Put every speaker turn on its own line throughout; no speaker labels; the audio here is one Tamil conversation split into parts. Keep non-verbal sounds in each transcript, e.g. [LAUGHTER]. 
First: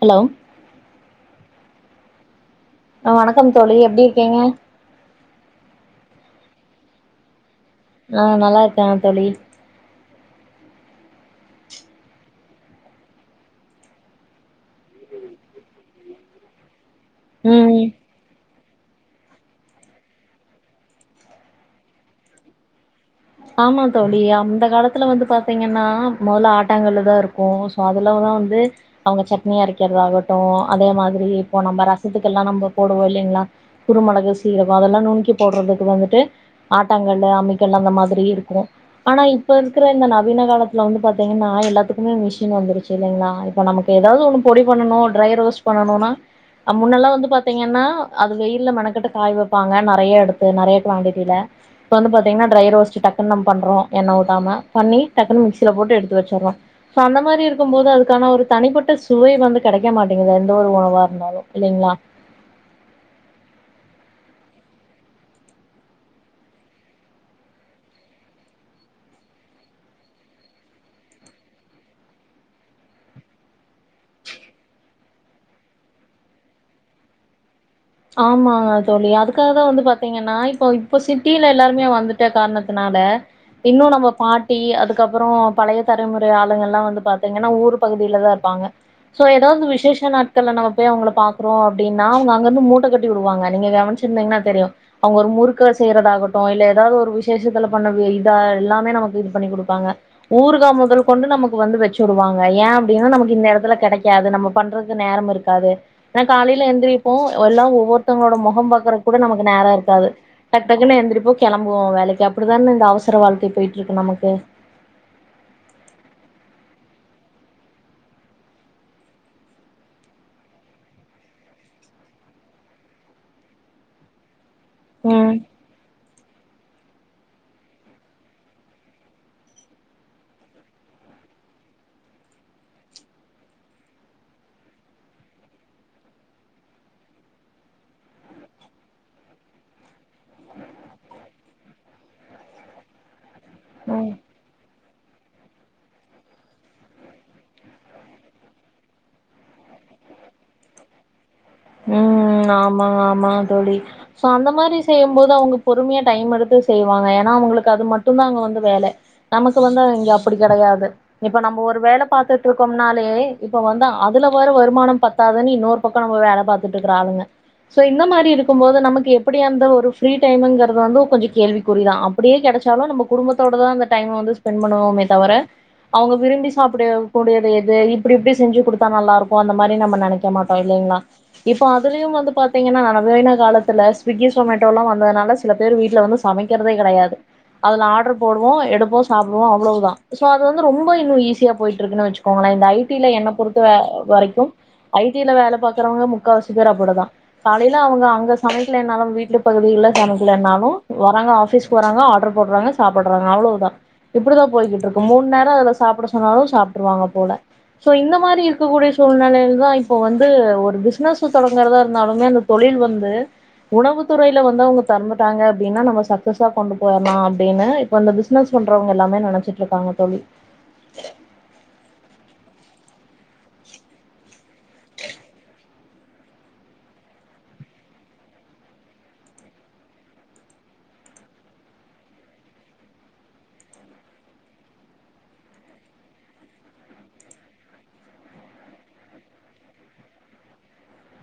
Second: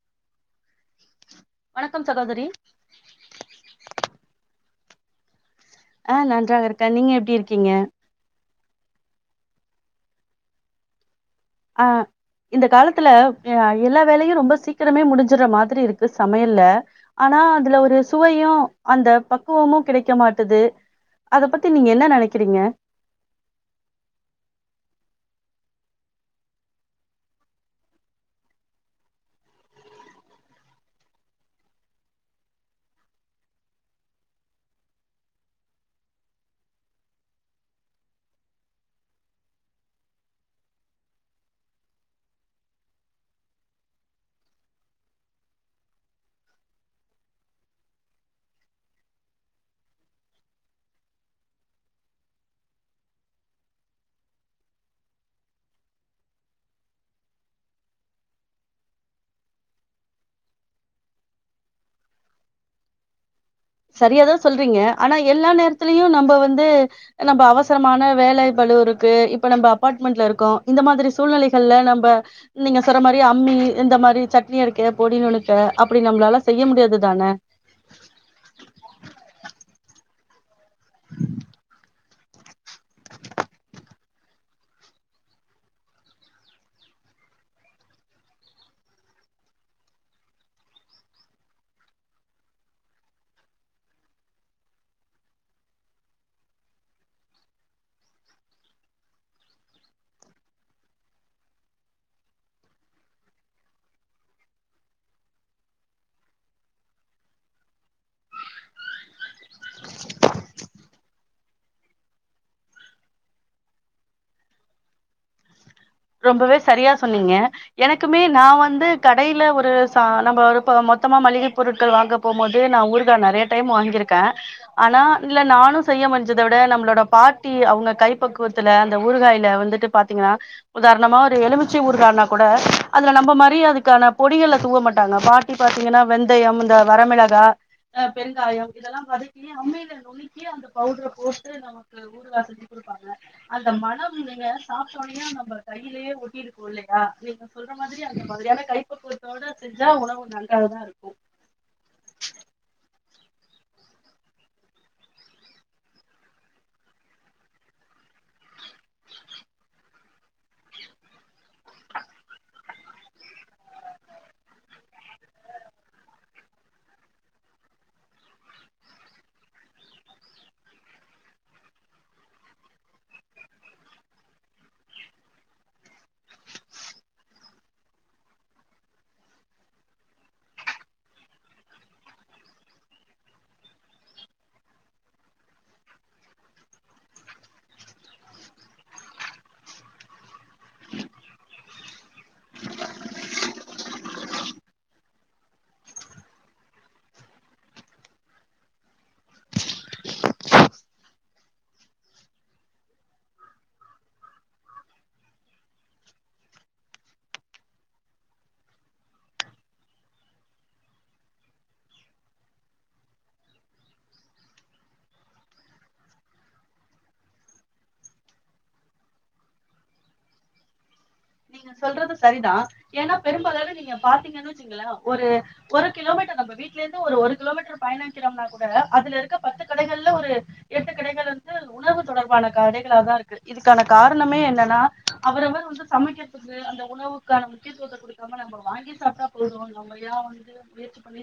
ஹலோ
வணக்கம் சகோதரி.
அ வணக்கம் தோழி எப்டி இருக்கீங்க?
ஆஹ் நன்றாங்க இருக்க நீங்க எப்டி இருக்
ஆஹ் நல்லார் க தோழி
ஆஹ் இந்த காலத்துல எல்லா வேலையு ரொம்ப சீக்கிரமே முடிஞ்சுற மாதிரி இருக்கு சமையல்ல ஆனா
ம்
அதுல ஒரு சுவையு அந்த பக்குவமு கிடைக்க மாட்டுது அத பத்தி நீங்க என்ன நெனைக்கிறீங்க
ஆமா தோழி அந்த காலத்துல வந்து பாத்தீங்கன்னா முதல்ல ஆட்டாங்கள்ளுதா இருக்கு சோ அதுலதா வந்து அவுங்க சட்னி அரைக்கிறதாகட்டு அதே மாரி இப்போ நம்ம ரசத்துக்கெல்லா நம்ம போடுவோ இல்லைங்ளா குருமிளகு சீரகம் அதெல்லா நுணுக்கி போடுறதுக்கு வந்துட்டு ஆட்டாங்கல்லூ அம்மிக்கல்லூ அந்த மாரி திரி இருக்கு ஆனா இப்ப இருக்கிற இந்த நவீன காலத்துல வந்து பாத்தீங்கன்னா எல்லாத்துக்குமே மிஷின் வந்திருச்சு இல்லைங்ளா, இப்ப நமக்கு எதாவது ஒண்ணு பொடி பண்ணனு டிரை ரோஸ்ட் பண்ணனுனா முன்னெல்லா வந்து பாத்தீங்கன்னா அத வெய்யில மெனக்கெட்டு காய வெப்பாங்க நெறயா எடுத்து நெறயா குவாண்டிடில இப்ப வந்து பாத்தீங்கன்னா டிரை ரோஸ்ட் ச்சு டக்குன் நம்ம பண்றோ எண்ண ஊத்தாம பண்ணி டக்குன்னு மிக்சில போட்டு எடுத்து வெச்சிடறோ சோ அந்த மாரி இருக்கும்போது அதுக்கான ஒரு தனிப்பட்ட சுவை வந்து கெடைக்க மாட்டேங்குது எந்த ஒரு உணவா இருந்தாலு இல்லைங்ளா.
சரியாதா சொல்றீங்க ஆனா எல்லா நேரத்துலயு நம்ப வந்து நம்ப அவசரமான வேலை பலு இருக்கு இப்ப நம்ம அப்பார்ட்மெண்ட்ல இருக்கோ இந்த மாரி சூழ்நிலைகள்ல நம்ப நீங்க சொன்ன மாரி அம்மி இந்த மாரி சட்னி அரைக்க, பொடி நுணுக்க அப்படி நம்பலால செய்ய முடியாதுதான.
ஆமாங்க தோழி அதுக்காக வந்து பாத்தீங்கன்னா இப்போ இப்ப சிட்டியில எல்லாருமே வந்துட்ட காரணத்தினால இன்னு நம்ம பாட்டி அதுக்கப்புறோ பழைய தலைமுறை ஆளுங்கெல்லா வந்து பாத்தீங்கன்னா ஊர் பகுதியிலதா இருப்பாங்க சோ எதாவது விசேஷ நாட்கள்ல நாம போய் அவுங்கள பாக்குறோ அப்படின்னா அவுங்க அங்கிருந்து மூனு கட்டி விடுவாங்க நீங்க கவனிச்சிருந்தீங்கன்னா தெரியு. அவுங்க ஒரு முறுக்க செய்யறதாகட்டு இல்ல எதாவது ஒரு விசேஷத்துல பண்ண இதா எல்லாமே நமக்கு இது பண்ணி குடுப்பாங்க. ஊறுகா முதல் கொண்டு நமக்கு வந்து வெச்சு விடுவாங்க ஏ அப்படின்னா நமக்கு இந்த எடத்துல கெடைக்காது நம்ம பண்றதுக்கு நேரம் இருக்காது ஏன்னா காலையில எந்திரிப்போ. ல்லா ஒவ்வொரு மத்தவங்களோட முகோம் பாக்குறதுக்கு கூட நமக்கு நேரோ இருக்காது டக்டக்ன்னு எந்திரிப்போ. கெளம்புவோ வேலைக்கு அப்படிதான இந்த அவசர வாழ்க்கை போயிட்டு இருக்கு நமக்கு
ரொம்பவே சரியா சொன்னிங்க எனக்குமே நா வந்து கடைல ஒரு ச நம்ப ஒரு இப்ப மொத்தமா மளிகை பொருட்கள் வாங்க போம் போது நா ஊறுகா நறையா டைம் வாங்கிருக்க ஆனா
ம்
இல்ல நானு செய்ய முஞ்சத விட நம்ளோட பாட்டி அவுங்க கைப்பக்குவத்துல அந்த ஊறுகாய்ல வந்துட்டு பாத்திங்கனா உதாரணமா ஒரு எலுமிச்சை ஊறுகானா கூட அதுல நம்ம மாரி அதுக்கான பொடிகள தூவ மாட்டாங்க பாட்டி பாத்திங்கனா வெந்தயம் இந்த வரமிளகா பெருங்காயம் இதலா வதக்கி அம்மில நுனுக்கி அந்த பவுடர போட்டு நமக்கு ஊறுகா செஞ்சு குடுப்பாங்க அந்த
ம்
மணம் நீங்க சாப் சொழையா நம்பறே கையிலயே ஒட்டியிருக்கு இல்லையா நீங்க சொல்ற மாதிரி அந்த மாதிரியான கைப்பக்குவத்தோட செஞ்சா உணவு நன்றாகதா இருக்கு
ம் ஆமாங்க ஆமாங்க தோழி சோ அந்த மாரி செய்யும்போது அவுங்க பொறுமையா டைம் எடுத்து செய்வாங்க ஏனா அவுங்ளுக்கு அது மட்டுந்தா அங்க வந்து வேல நமக்கு வந்து இங்க அப் அப்டி கெடையாது இப்ப நம்ம ஒரு வேல பாத்துட்ருக்கோம்னாலே இப்ப வந்து அதுல வர வருமானம் பத்தாதுன் இன்னொரு பக்க நம்ம வேல பாத்துட்ருக்ற ஆளுங்க சோ இந்த மாரி இருக்கும்போது நமக்கு எப்படி அந்த ஒரு ஃப்ரீ டைம்ங்றது வந்து கொஞ்ச கேள்விக்குறிதா அப்பிடியே கெடைச்சாலு நம்ம குடும்பத்தோடதா அந்த டைம வந்து ஸ்பென்ட் பண்ணுவோமே தவர அவங்க விரும்பி சாப்ட கூடியது எது இப்டி இப்டி செஞ்சு குடுத்தா நல்லாருக்கு அந்த மாரி நம்ம நெனைக்க மாட்டோ இல்லைங்ளா இப்போ அதுலயு வந்து பாத்தீங்கன்னா நவ்வீன காலத்துல ஸ்விக்கி சொமேட்டால்லா வந்ததுனால சில பேர் வீட்ல வந்து சமைக்கறதே கெடயாது அதுல ஆட்ரு போடுவோ எடுப்போ சாப்டுவோ அவ்ளோதா சோ அது வந்து ரொம்ப இன்னு ஈஸியா போயிட்டு இருக்குன்னு வெச்சுக்கோங்களே இந்த ஐட்டில என்ன பொறுத்த வரைக்கும் ஐட்டில வேல பாக்கறவங்க முக் முக்காவாசி பேரு அப்டிதா காலோல அவங்க அங்க சமைக்கலேனாலு வீட்டு பகுதில சமைக்கலேனாலு வராங்க ஆபீஸ்போறாங்க ஆடர் போடுறாங்க சாப்டுறாங்க அவ்ளோதா இப்டிதா போயிகிட்டு இருக்கு மூணு நேர சாப்ட சொன்னாலு சாப்டுருவாங்க போல சோ இந்த மாரி இருக்கக்கூடிய சூழ்நிலைல்தா இப்ப வந்து ஒரு பிஸ்னஸ் த்து தொடங்குறதா இருந்தாலுமே அந்த தொழில் வந்து உணவு துறையில வந்து அவங்க தெறந்துட்டாங்க அப்டின்னா நம்ம சக்சஸா கொண்டு போய்றலா அப்டின்னு இப்ப அந்த பிசினஸ் பண்றவங்க எல்லாமே நெனச்சுட்டு இருக்காங்க தோழி
நீங்க சொல்றது சரிதா ஏன்னா பெரும்பாலரு நீங்க பாத்தீங்கன்ன வச்சுங்களே ஒரு ஒரு கிலோமீட்டர் நம்ம வீட்ல இருந்து ஒரு ஒரு கிலோமீட்டர் பயணிக்றம்னா கூட அதுல இருக்க பத்து கடைகள்ல ஒரு எட்டு கடைகள் வந்து உணவு தொடர்பான கடைகளாதா இருக்கு இதுக்கான காரணமே என்னன்னா அவரவர் வந்து சமைக்க [UNINTELLIGIBLE] அந்த உணவுக்கான முக்கியத்துவத்த கொடுக்காம நம்ம வாங்கி சாப்டா போது நம்ம யே வந்து முயற்சி பண்ணி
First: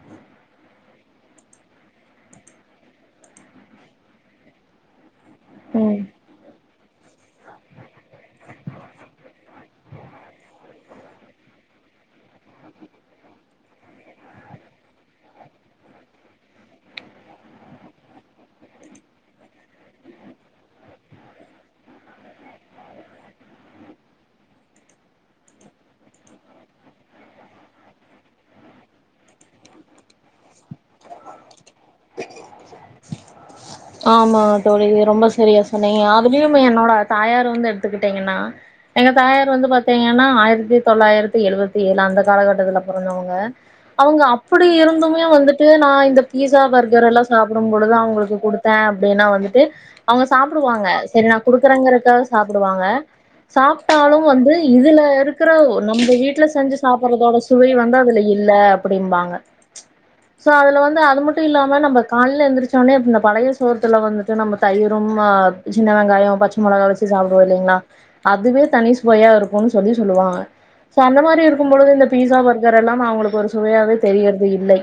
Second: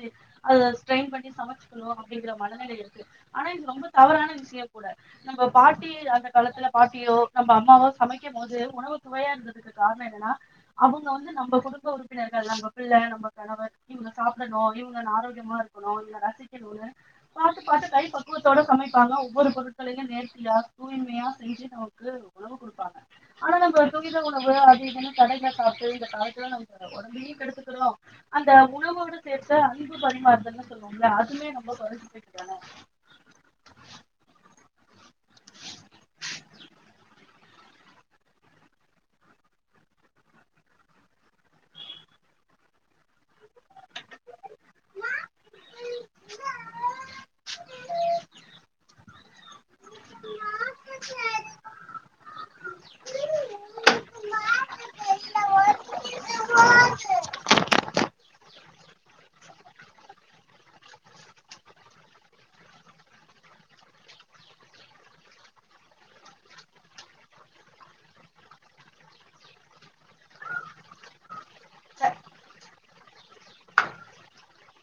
அத ஸ்ரெயின் பண்ணி சமைச்சுக்கணு அப்டிங்கற மனநெல இருக்கு ஆனா இது ரொம்ப தவறான விஷ்ய கூட நம்ம பாட்டி
ம்
அந்த காலத்துல பாட்டியோ நம்ம அம்மாவோ சமைக்கு போது உணவு சுவையா இருந்துது கார்னோ என்னனா அவுங்க வந்து நம்ம குடும்ப உறுப்பினர்கள் நம்ம பிள்ள நம்ம கணவர் இவங்க சாப்டணு இவங்க ஆரோக்கியமா இருக்கணு இல்ல ரசிக்கணு பாத்து பாத்து கை பக்குவத்தோட சமைப்பாங்க ஒவ்வொரு பொருட்களையு நேர்த்தியா தூய்மையா செஞ்சு நமக்கு உணவு கொடுப்பாங்க ஆனா நம்ம துரித உண ணவு அது இதுன்னு கடையில காப்பு இந்த காலத்ல நம்ப ஒடம்பையு கெடுத்துக்கிலோ அந்த உணவோட சேத்து அன்பு பரிமாறுதுன்லா சொல்லுவமில்ல அதுமே நம்ப கொறஞ்சு போய்டுச்தான
ஆமா தோழி ரொம்ப செரியா சொன்னீங்க அதுலயுமே என்னோட தாயார் வந்து எடுத்துக்கிட்டீங்கனா எங்க தாயார் வந்து பாத்தீங்கனா ஆயிரத்தி தொள்ளாயிரத்தி எழுவத்தி ஏழு அந்த காலகட்டத்துல பொறந்தவுங்க அவுங்க அப்டி இருந்துமே வந்துட்டு நா இந்த பீஸா பர்கரெல்லா சாப்டும் பொழுது அவ்ங்களுக் த அப்டினா வந்துட்டு அவ்ங்க சாப்டுவாங்க செரி நா குடுக்குறேங்கறக்காக சாப்டுவாங்க சாப்ட்டாலு வந்து இதுல இருக்கிற ஒ நம்ப வீட்ல செஞ்சு சாப்பட்றதோட சுவை வந்து அதுல இல்ல அப்டின்பாங்க சோ அதுல வந்து அது மட்டு இல்லாம நம்ப கால்ல எந்திருச்சோனே இந்த பழைய சோ சோத்துல வந்துட்டு நம்ம தயிரும் ஆ சின்ன வெங்காய பச்ச மொளகா வச்சு சாப்டுவோல்லிங்ளா அதுவே தனி சுவையா இருக்குன்னு சொல்லி சொல்லுவாங்க சோ அந்த மாரி இருக்கும் பொழுது இந்த பீஸா பர்கர் எல்லா அவங்களுக்கு ஒரு சுவையாவே தெரியறது இல்லை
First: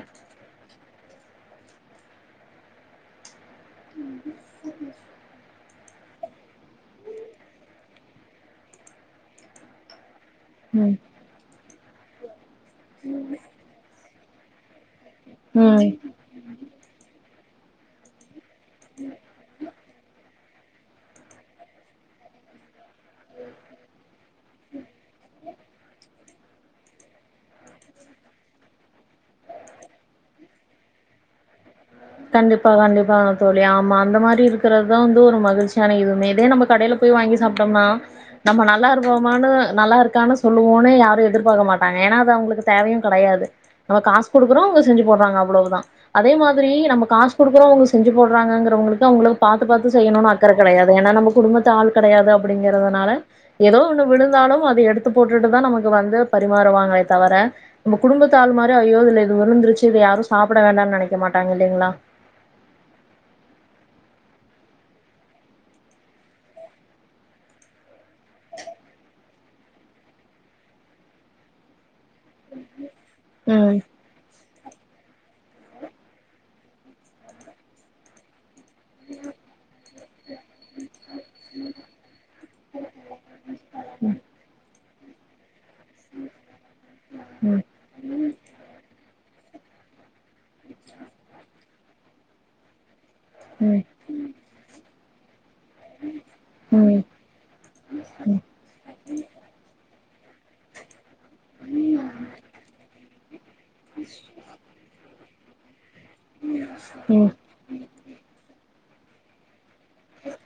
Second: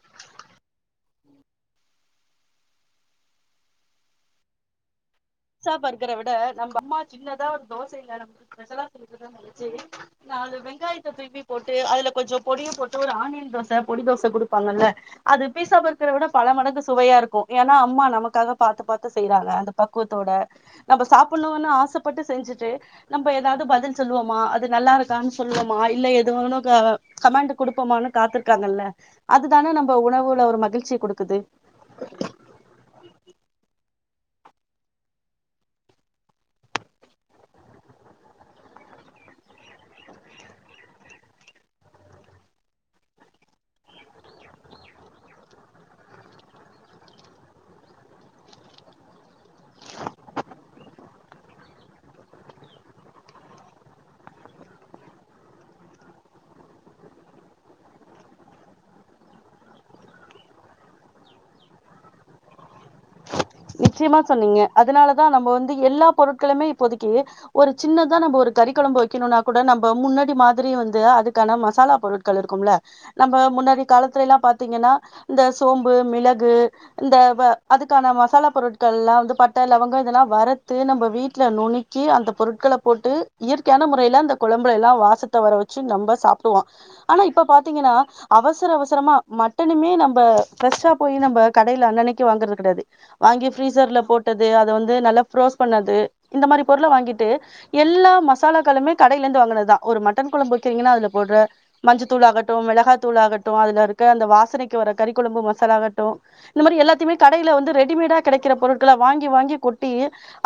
ஸ்சா பர்க்கற விட நம்ம அம்மா சின்னதா ஒரு தோச இல்ல நம்கு ஸ்பெஷல குடுக்கறதா நெனச்சு நாலு
ம்
வெங்காயத்த திருப்பி போட் ட்டு அதுல கொஞ்சோ பொடிய போட்டு ஒரு ஆனியன் தோச பொடி தோஸ் குடுப்பாங்கல்ல அது பீஸா
ம்
பர்கர விட பல மடங்கு சுவையா இருக்கு ஏனா அம்மா நமக்காக பாத்து பாத்து செய்யறாங்க அந்த பக்குவத் பக்குவத்தோட நம்ம சாப்பிடணுனு ஆசைப்பட்டு செஞ்சுட்டு நம்ப எதாவது பதில் சொல்லுவோமா அது நல்லா இருக்கான்னு சொல்லுவோமா இல்ல எதுவோனு கமண்ட் குடுப்பமானு காத்திருக்காங்கல்ல அதுதானே நம்ம உணவுல ஒரு மகிழ்ச்சிய குடுக்குது
கண்டிப்பா, கண்டிப்பா தோழி. ஆமா, அந்த மாரி இருக்கிறதுதா வந்து ஒரு மகிழ்ச்சியான இதுமே இதே நம்ம கடையில போய் வாங்கி சாப்பிட்டம்னா நம்ம நல்லா இருபோமானு நல்லா இருக்கானு சொல்லுவோனு யாரு எதிர்பார்க்க மாட்டாங்க ஏனா அது அவுங்களுக்கு தேவையுங் கெடையாது நம்ம காசு குடுக்குறோ அவுங்க செஞ்சு போடுறாங்க அவ்ளவுதா அதே மாதிரி நம்ம காசு குடுக்குறோ அவுங்க செஞ்சுபோடுறாங்கங்கிறவங்களுக்கு அவுங்களுக்கு பாத்து பாத்து செய்யணுனு அக்கற கெடையாது ஏனா நம்ம குடும்பத்த ஆள் கெடையாது அப்படிங்கறதுனால ஏதோ ஒண்ணு விழுந்தாலும் அத எடுத்து போட்டுட்டுதா நமக்கு வந்து பரிமாறுவாங்களே தவிர நம்ம குடும்பத்த ஆள் மாரி ஐயோ இதுல இது விழுந்துருச்சு யாரு சாப்பிட வேண்டானு நினைக்க மாட்டாங்க ல்லைங்ளா
நிச்சயமா சொன்னீங்க அதனாலதா நம்ம வந்து எல்லா பொருட்களுமே இப்போதைக்கு ஒரு சின்னதா நம்ம ஒரு கறி குழம்பு வெக்கணுனா கூட நம்ப முன்னாடி மாதிரி வந்து அதுக்கான மசாலா பொருட் கள் இருக்குமல்ல நம்ப
ம்
முன்னாடி காலத்திலயெல்லா பாத்து பாத்தீங்கன்னா இந்த சோம்பு மிளகு இந்த அதுக்கான மசா மசாலா பொருட் கள் எல்லா வந்து பட்ட லவங்கொ வரத்து நம்ம வீட்ல நுணுக்கி அந்த பொருட்கள போட்டு இயற்கையான முறையில அந்த குழம்ப எல்லா வாசத்த வரவெ ச்சு நம்ப சாப்பிடுவோ ஆனா இப்ப
ம்
பாத்தீங்கன்னா அவசர அவசரமா மட்டனுமே நம்ப ஃரெஷ்ஷா போய் நம்ம கடையில அன்னனைக்கு வாங்கறது கெடையாது வாங்கி
ம்
பிரீசர்ல போட்டது அத வந்து இது நல்ல ஃபுரோஸ் பண்ணது இந்த மாரி பொருள
ம்
வாங்கிட்டு எல்லா மசாலாக்களுமே கடையில இருந்து வாங்கினதுதா ஒரு மட்டன் குழம்பு வெக்கறீங்கன்னா அதுல போட்ற மஞ்சத்தூள் ஆகட்டு மெளகா தூளாகட் டு அதுல இருக்க அந்த வாசனைக்கு வர கறி குழம்பு மசாலாகட் டு இந்த மாரி எல்லாத்தைமே
ம்
கடைல வந்து ரெட் கெடைக்கிற பொரு்ட்கள வாங்கி வாங்கி கொட் ட்டி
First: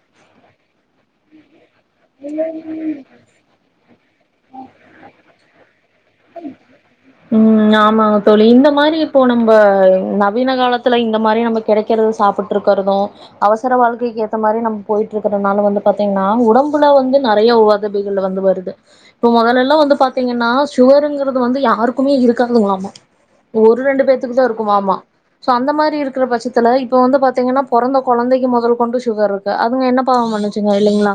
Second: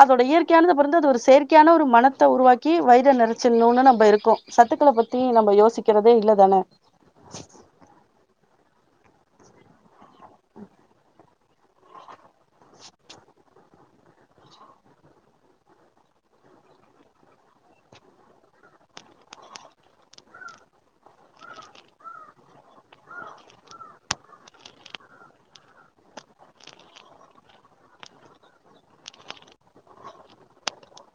அதோட இயற் கையானத பொருந்து அது ஒரு செயற் க்கையான ஒரு மணத்த உருவாக்கி வைற நெறச்சிற்ணுனு நம்ப இருக்கோ சத்துக்கள பத்தி நம்ம யோசிக்கிறதே இல்லதானே
ப்போ நம்ப நவீன காலத்துல இந்த மாரி நம்ம கெடைக்கிறத சாப்புட் ருக்கிறது அவச செல வாழ்க்கைக்கு ஏத்த மாரி நம் போயிட்ருக்கறனால வந்து பாத்திங்னா ஒடம் புல வந்து நெறைய ஒதவிகள் வந்து வருது ப மொதலெல்லாம் வந்து பாத்தீங்கன்னா ஷுகருங்குறது வந்து யாருக்குமே இருக்காதுங்ளாமா. ஒரு ரெண்டு பேத்துக்கு தான் இருக்குமாமா சோ அந்த மாரி இருக்குற பச்சத்துல இப்ப வந்து பாத்தீங்கன்னா பொறந்த கொழந்தைக்கு மொதல் கொண்டு ஷுகர் இருக்கு அதுங்க என்ன பாவம் பண்ணுச்சுங்க இல்லெங்ளா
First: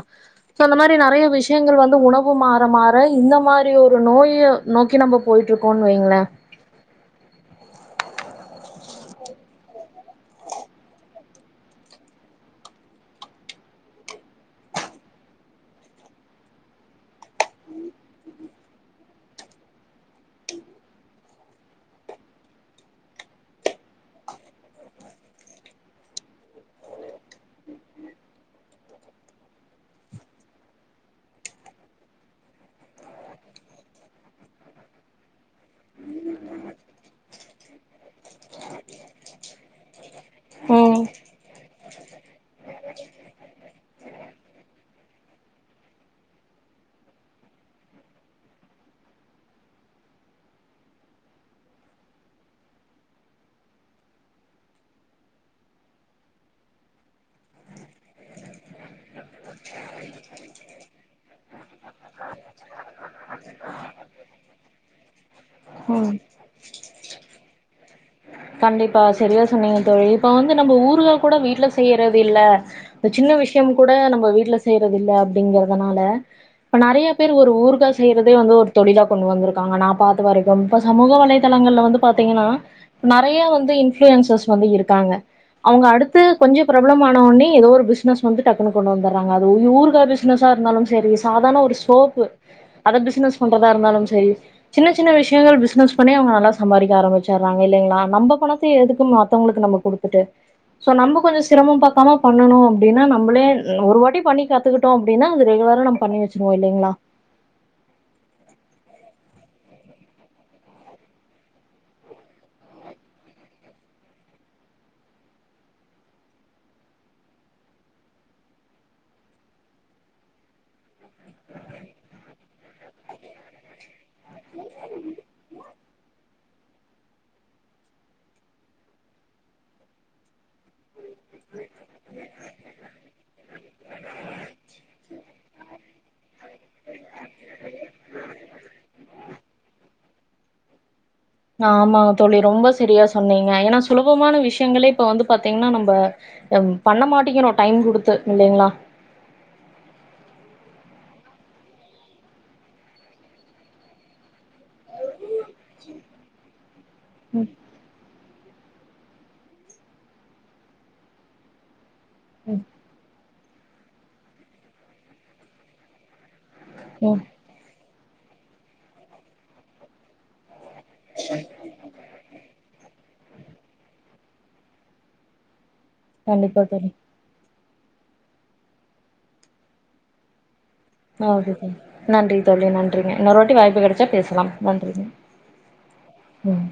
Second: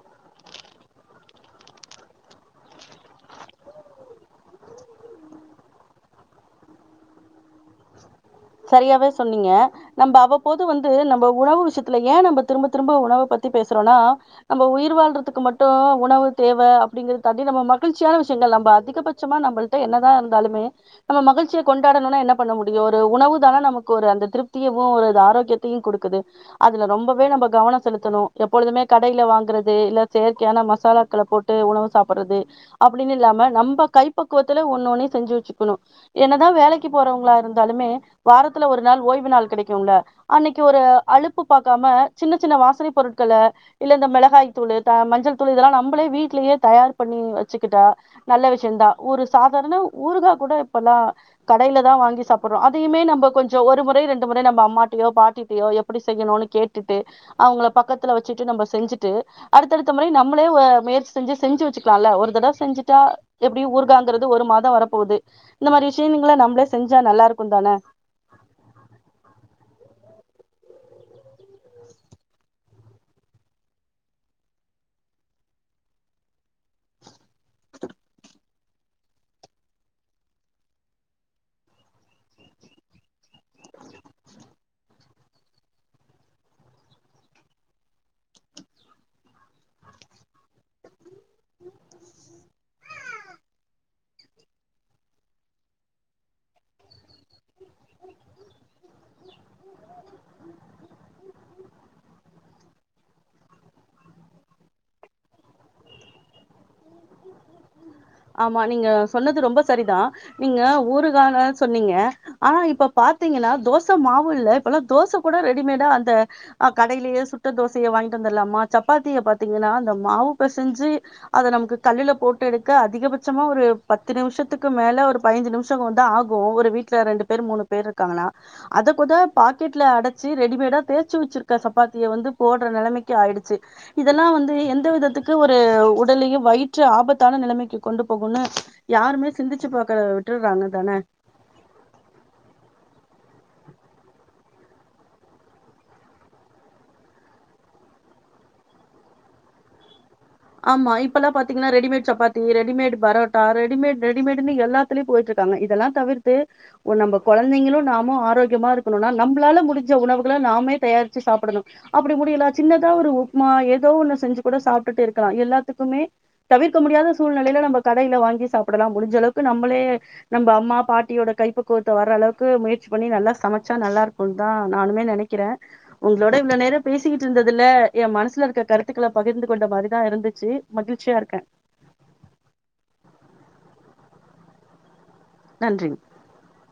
இப்ப அந்த மாரி நெறைய விஷயங்கள் வந்து உணவு மாற மாற இந்த மாரி ஒரு நோய நோக்கி நம்ப போயிட்ருக்கோன்னு வைங்களேன்
சரியாவே சொன்னிங்க நம்ப அவ்வப்போது வந்து நம்ப உணவு விஷ்யத்துல ஏ நம்ப திரும்ப திரும்ப உணவ பத்தி பேசுறோனா நம்ப உயிர் வாழ்றதுக்கு மட்டும் உணவு தேவ அப்டிங்குற தாண்டி நம்ம மகிழ்ச்சியான விஷ்யங்கள் நம்ப அதிகபச்சமா நம்மள்ட என்னதான் இருந்தாலுமே நம்ம மகிழ்ச்சிய கொண்டாடணுன்னா என்ன பண்ண முடியும் ஒரு உணவு தான நமக்கொரு அந்த திருப்தியவும் ஒரு ஆரோக்கியத்தையும் கொடுக்குது அதுல ரொம்பவே நம்ப கவனொம் செலுத்தணும் எப்பொழுதுமே கடைல வாங்குறது இல்ல செயற்கையான மசாலாக்கள போட்டு உணவு சாப்புட்றது அப்புடினில்லாம நம்ப கைப்பக்குவத்துல ஒன்னு ஒன்னை செஞ்சு வச்சுக்கணும் என்னதான் வேலைக்கி போறவங்ளா இருந்தாலுமே வாரத்துல ஒரு நாள் ஓய்வு நாள் கெடைக்கும்ல அன்னக்கி ஒரு
ம்
அழுப்பு பாக்காம சின்ன சின்ன வாசனை பொருட்கள இல்ல இந்த மெளகாய் தூளு த மஞ்சள் தூள் இதெல்லாம் நம்பளே வீட்லயே தயார் பண்ணி வச்சுக்கிட்டா நல்ல விஷ்யந்தான் ஒரு சாதாரண ஊறுகா கூட இப்பல்லாம் கடைலதான் வாங்கி சாப்புர்றோ அதையுமே நம் ப கொஞ்சொம் ஒரு முறை ரெண்டு முறை நம்ப அம்மாட்டையோ பாட்டிட்டையோ எப்புடி செய்யணுனு கேட்டுட்டு அவுங்கள பக்கத்துல வச்சிட்டு நம்ப செஞ்சுட்டு அடுத்தடுத்த முறை நம்மளே ஒ முயற்சி செஞ்சு செஞ்சு வச்சுக்கலாம் ஒரு தடவ செஞ்சுட்டா எப்டியு ஊறுகாங்குறது ஒரு மாதொம் வரப்போது இந்த மாரி
ம்
விஷ்யங்ளா நம்ளே செஞ்சா நல்லாருக்குந்தான
கண்டிப்பா செரியா சொன்னீங்க தோழி இப்ப வந்து நம்ம ஊறுகா கூட வீட்ல செய்யறதில்ல சின்ன விஷ்யம் கூட நம்ப வீட்ல செய்றதில்ல அப்டிங்கறதனால இப்ப நெறைய பேர் ஒரு ஊறுகா செய்யறதே வந்து ஒரு தொழிலா கொண்டு வந்துருக்காங்க நா பாத்த வரைக்கும் இப்ப சமூக வலைதளங்கள்ல வந்து பாத்தீங்கெனா நெறைய வந்து இன்ஃப்ளுயன்சர்ஸ் வந்து இருக்காங்க அவுங்க அடுத்து கொஞ்ச பிரபலம் ஆனோனே எதோ ஒரு பிஸ்னஸ் வந்து டக்குன்னு கொண்டு வந்தர்றாங்க அது ஊறுகா பிஸ்னஸாருந்தாலும் செரி சாதாண ஒரு சோப்பு அத பிஸ்னஸ் பண்றதா இருந்தாலும் செரி சின்ன சின்ன விஷ்யங்கள் பிஸ்னஸ் பண்ணி அவுங்க நல்லா சம்பாரிக்க ஆரம்பிச்சர்றாங்க இல்லைங்களா நம்ப பணத்த எதுக்கு மத்தவுங்களுக்கு நம்ம குடுத்துட்டு சோ நம்ப கொஞ்சொம் சிரமம் பாக்காம பண்ணுணும் அப்டின்னா நம்பளே ஒரு வாட்டி பண்ணி கத்துக்கிட்டோம் அப்டின்னா ரெகுலரா நம் பண்ணி வச்சிருவோம் இல்லிங்ளா
ஆமா நீங்க சொன்னது ரொம்ப சரிதான் நீங்க ஊறுகான சொன்னீங்க ஆனா இப்ப பாத்தீங்கன்னா தோச மாவு இல்ல இப்பல்லா தோச கூட ரெடிமேடா அந்த அ கடைலெயே சுட்ட தோசையே வாங்கிட் வந்தர்லாமா சப்பாத்திய பாத்தீங்கன்னா அந்த மாவு பெசஞ்சு அத நமக்கு கல்லுல போட் க அதிகபச்சமா ஒரு பத்து நிமிஷத்துக்கு மேல ஒரு பைஞ்சு நிமிஷ் ஷொம் வந்து ஆகும் ஒரு வீட்ல ரெண்டு பேர் மூணு பேர் இருக்காங்கனா அத குத பாக்கெட்ல அடச்சு ரெடிமேடா தே ச்சு வச்சுருக்க சப்பாத்திய வந்து போடுற நெலமைக்கு ஆயிடுச்சு இதெல்லாம் வந்து எந்த விதத்துக்கு ஒரு உட் உடலையும் வயிற்று ஆபத்தான நிலமை க்கி கொண்டு போகுன்னு யாருமே சிந்திச்சு பாக்கறத விட்டுர்காங்க தானே
ஆமாங்க தோழி ரொம்ப செரியா சொன்னீங்க ஏன்னா சுலபமான விஷ்யங்களே இப்ப வந்து பாத்தீங்ன்னா நம்ப பண்ண மாட்டேக்கிறோம் டைம் குடுத்து இல்லைங்ளா
ஆமா இப்பெல்லாம் பாத்தீங்கன்னா readymade chapati readymade parotta readymade ரெடிமேட்னு எல்லாத்துலயும் போயிட்ருக்கு காங்க இதெல்லாம் தவிர்த்து ஒ நம்ப
ம்
கொழந்தைங்களும் நாமும் ஆரோக் ஆரோக்கியமா இருக்கணும்னா நம்பளால முடிஞ்ச உணவுகள நாமே தயாரிச்சு சாப்புடணும் அப்புடி முடியல
ம்
சின்னதா ஒரு ஒ ப்மா எதோ ஒன்னு செஞ்சு கூட சாப்ட்டுட்டே இரு க்கலா எல்லாத்துக்குமே தவிர்க்க முடியாத
ம்
சூழ்நிலைல நம்ம கடைல வாங்கி சாப்பிடலா முடிஞ்ச அளவுக்கு நம்மளே நம்ப அம்மா அப் பாட்டியோட கைப்பக்குவத்த வர அளவுக்கு முயற்ச் பண்ணி நல்லா சமச்சா நல்லாருக்குன் தா நானுமே நெனைக்கிறே உங்ளோட இவ்ளோ
கண்டிப்பா
நேரோ
தோழி
பேசிகிட்ருந்தத் தில்ல எ மனசுல இருக்க கருத்துக்கள பகிர்ந்து கொண்ட மாதிர் தாஇருந்துச்சு
ஓக்கே தேங்க்யூ நன்றி தோழி நன்றிங்க இன்னொர் வாட்டி வாய்ப்பு கெடச்சா பேசலாம் நன்றிங்க
நன்றிங்
ம்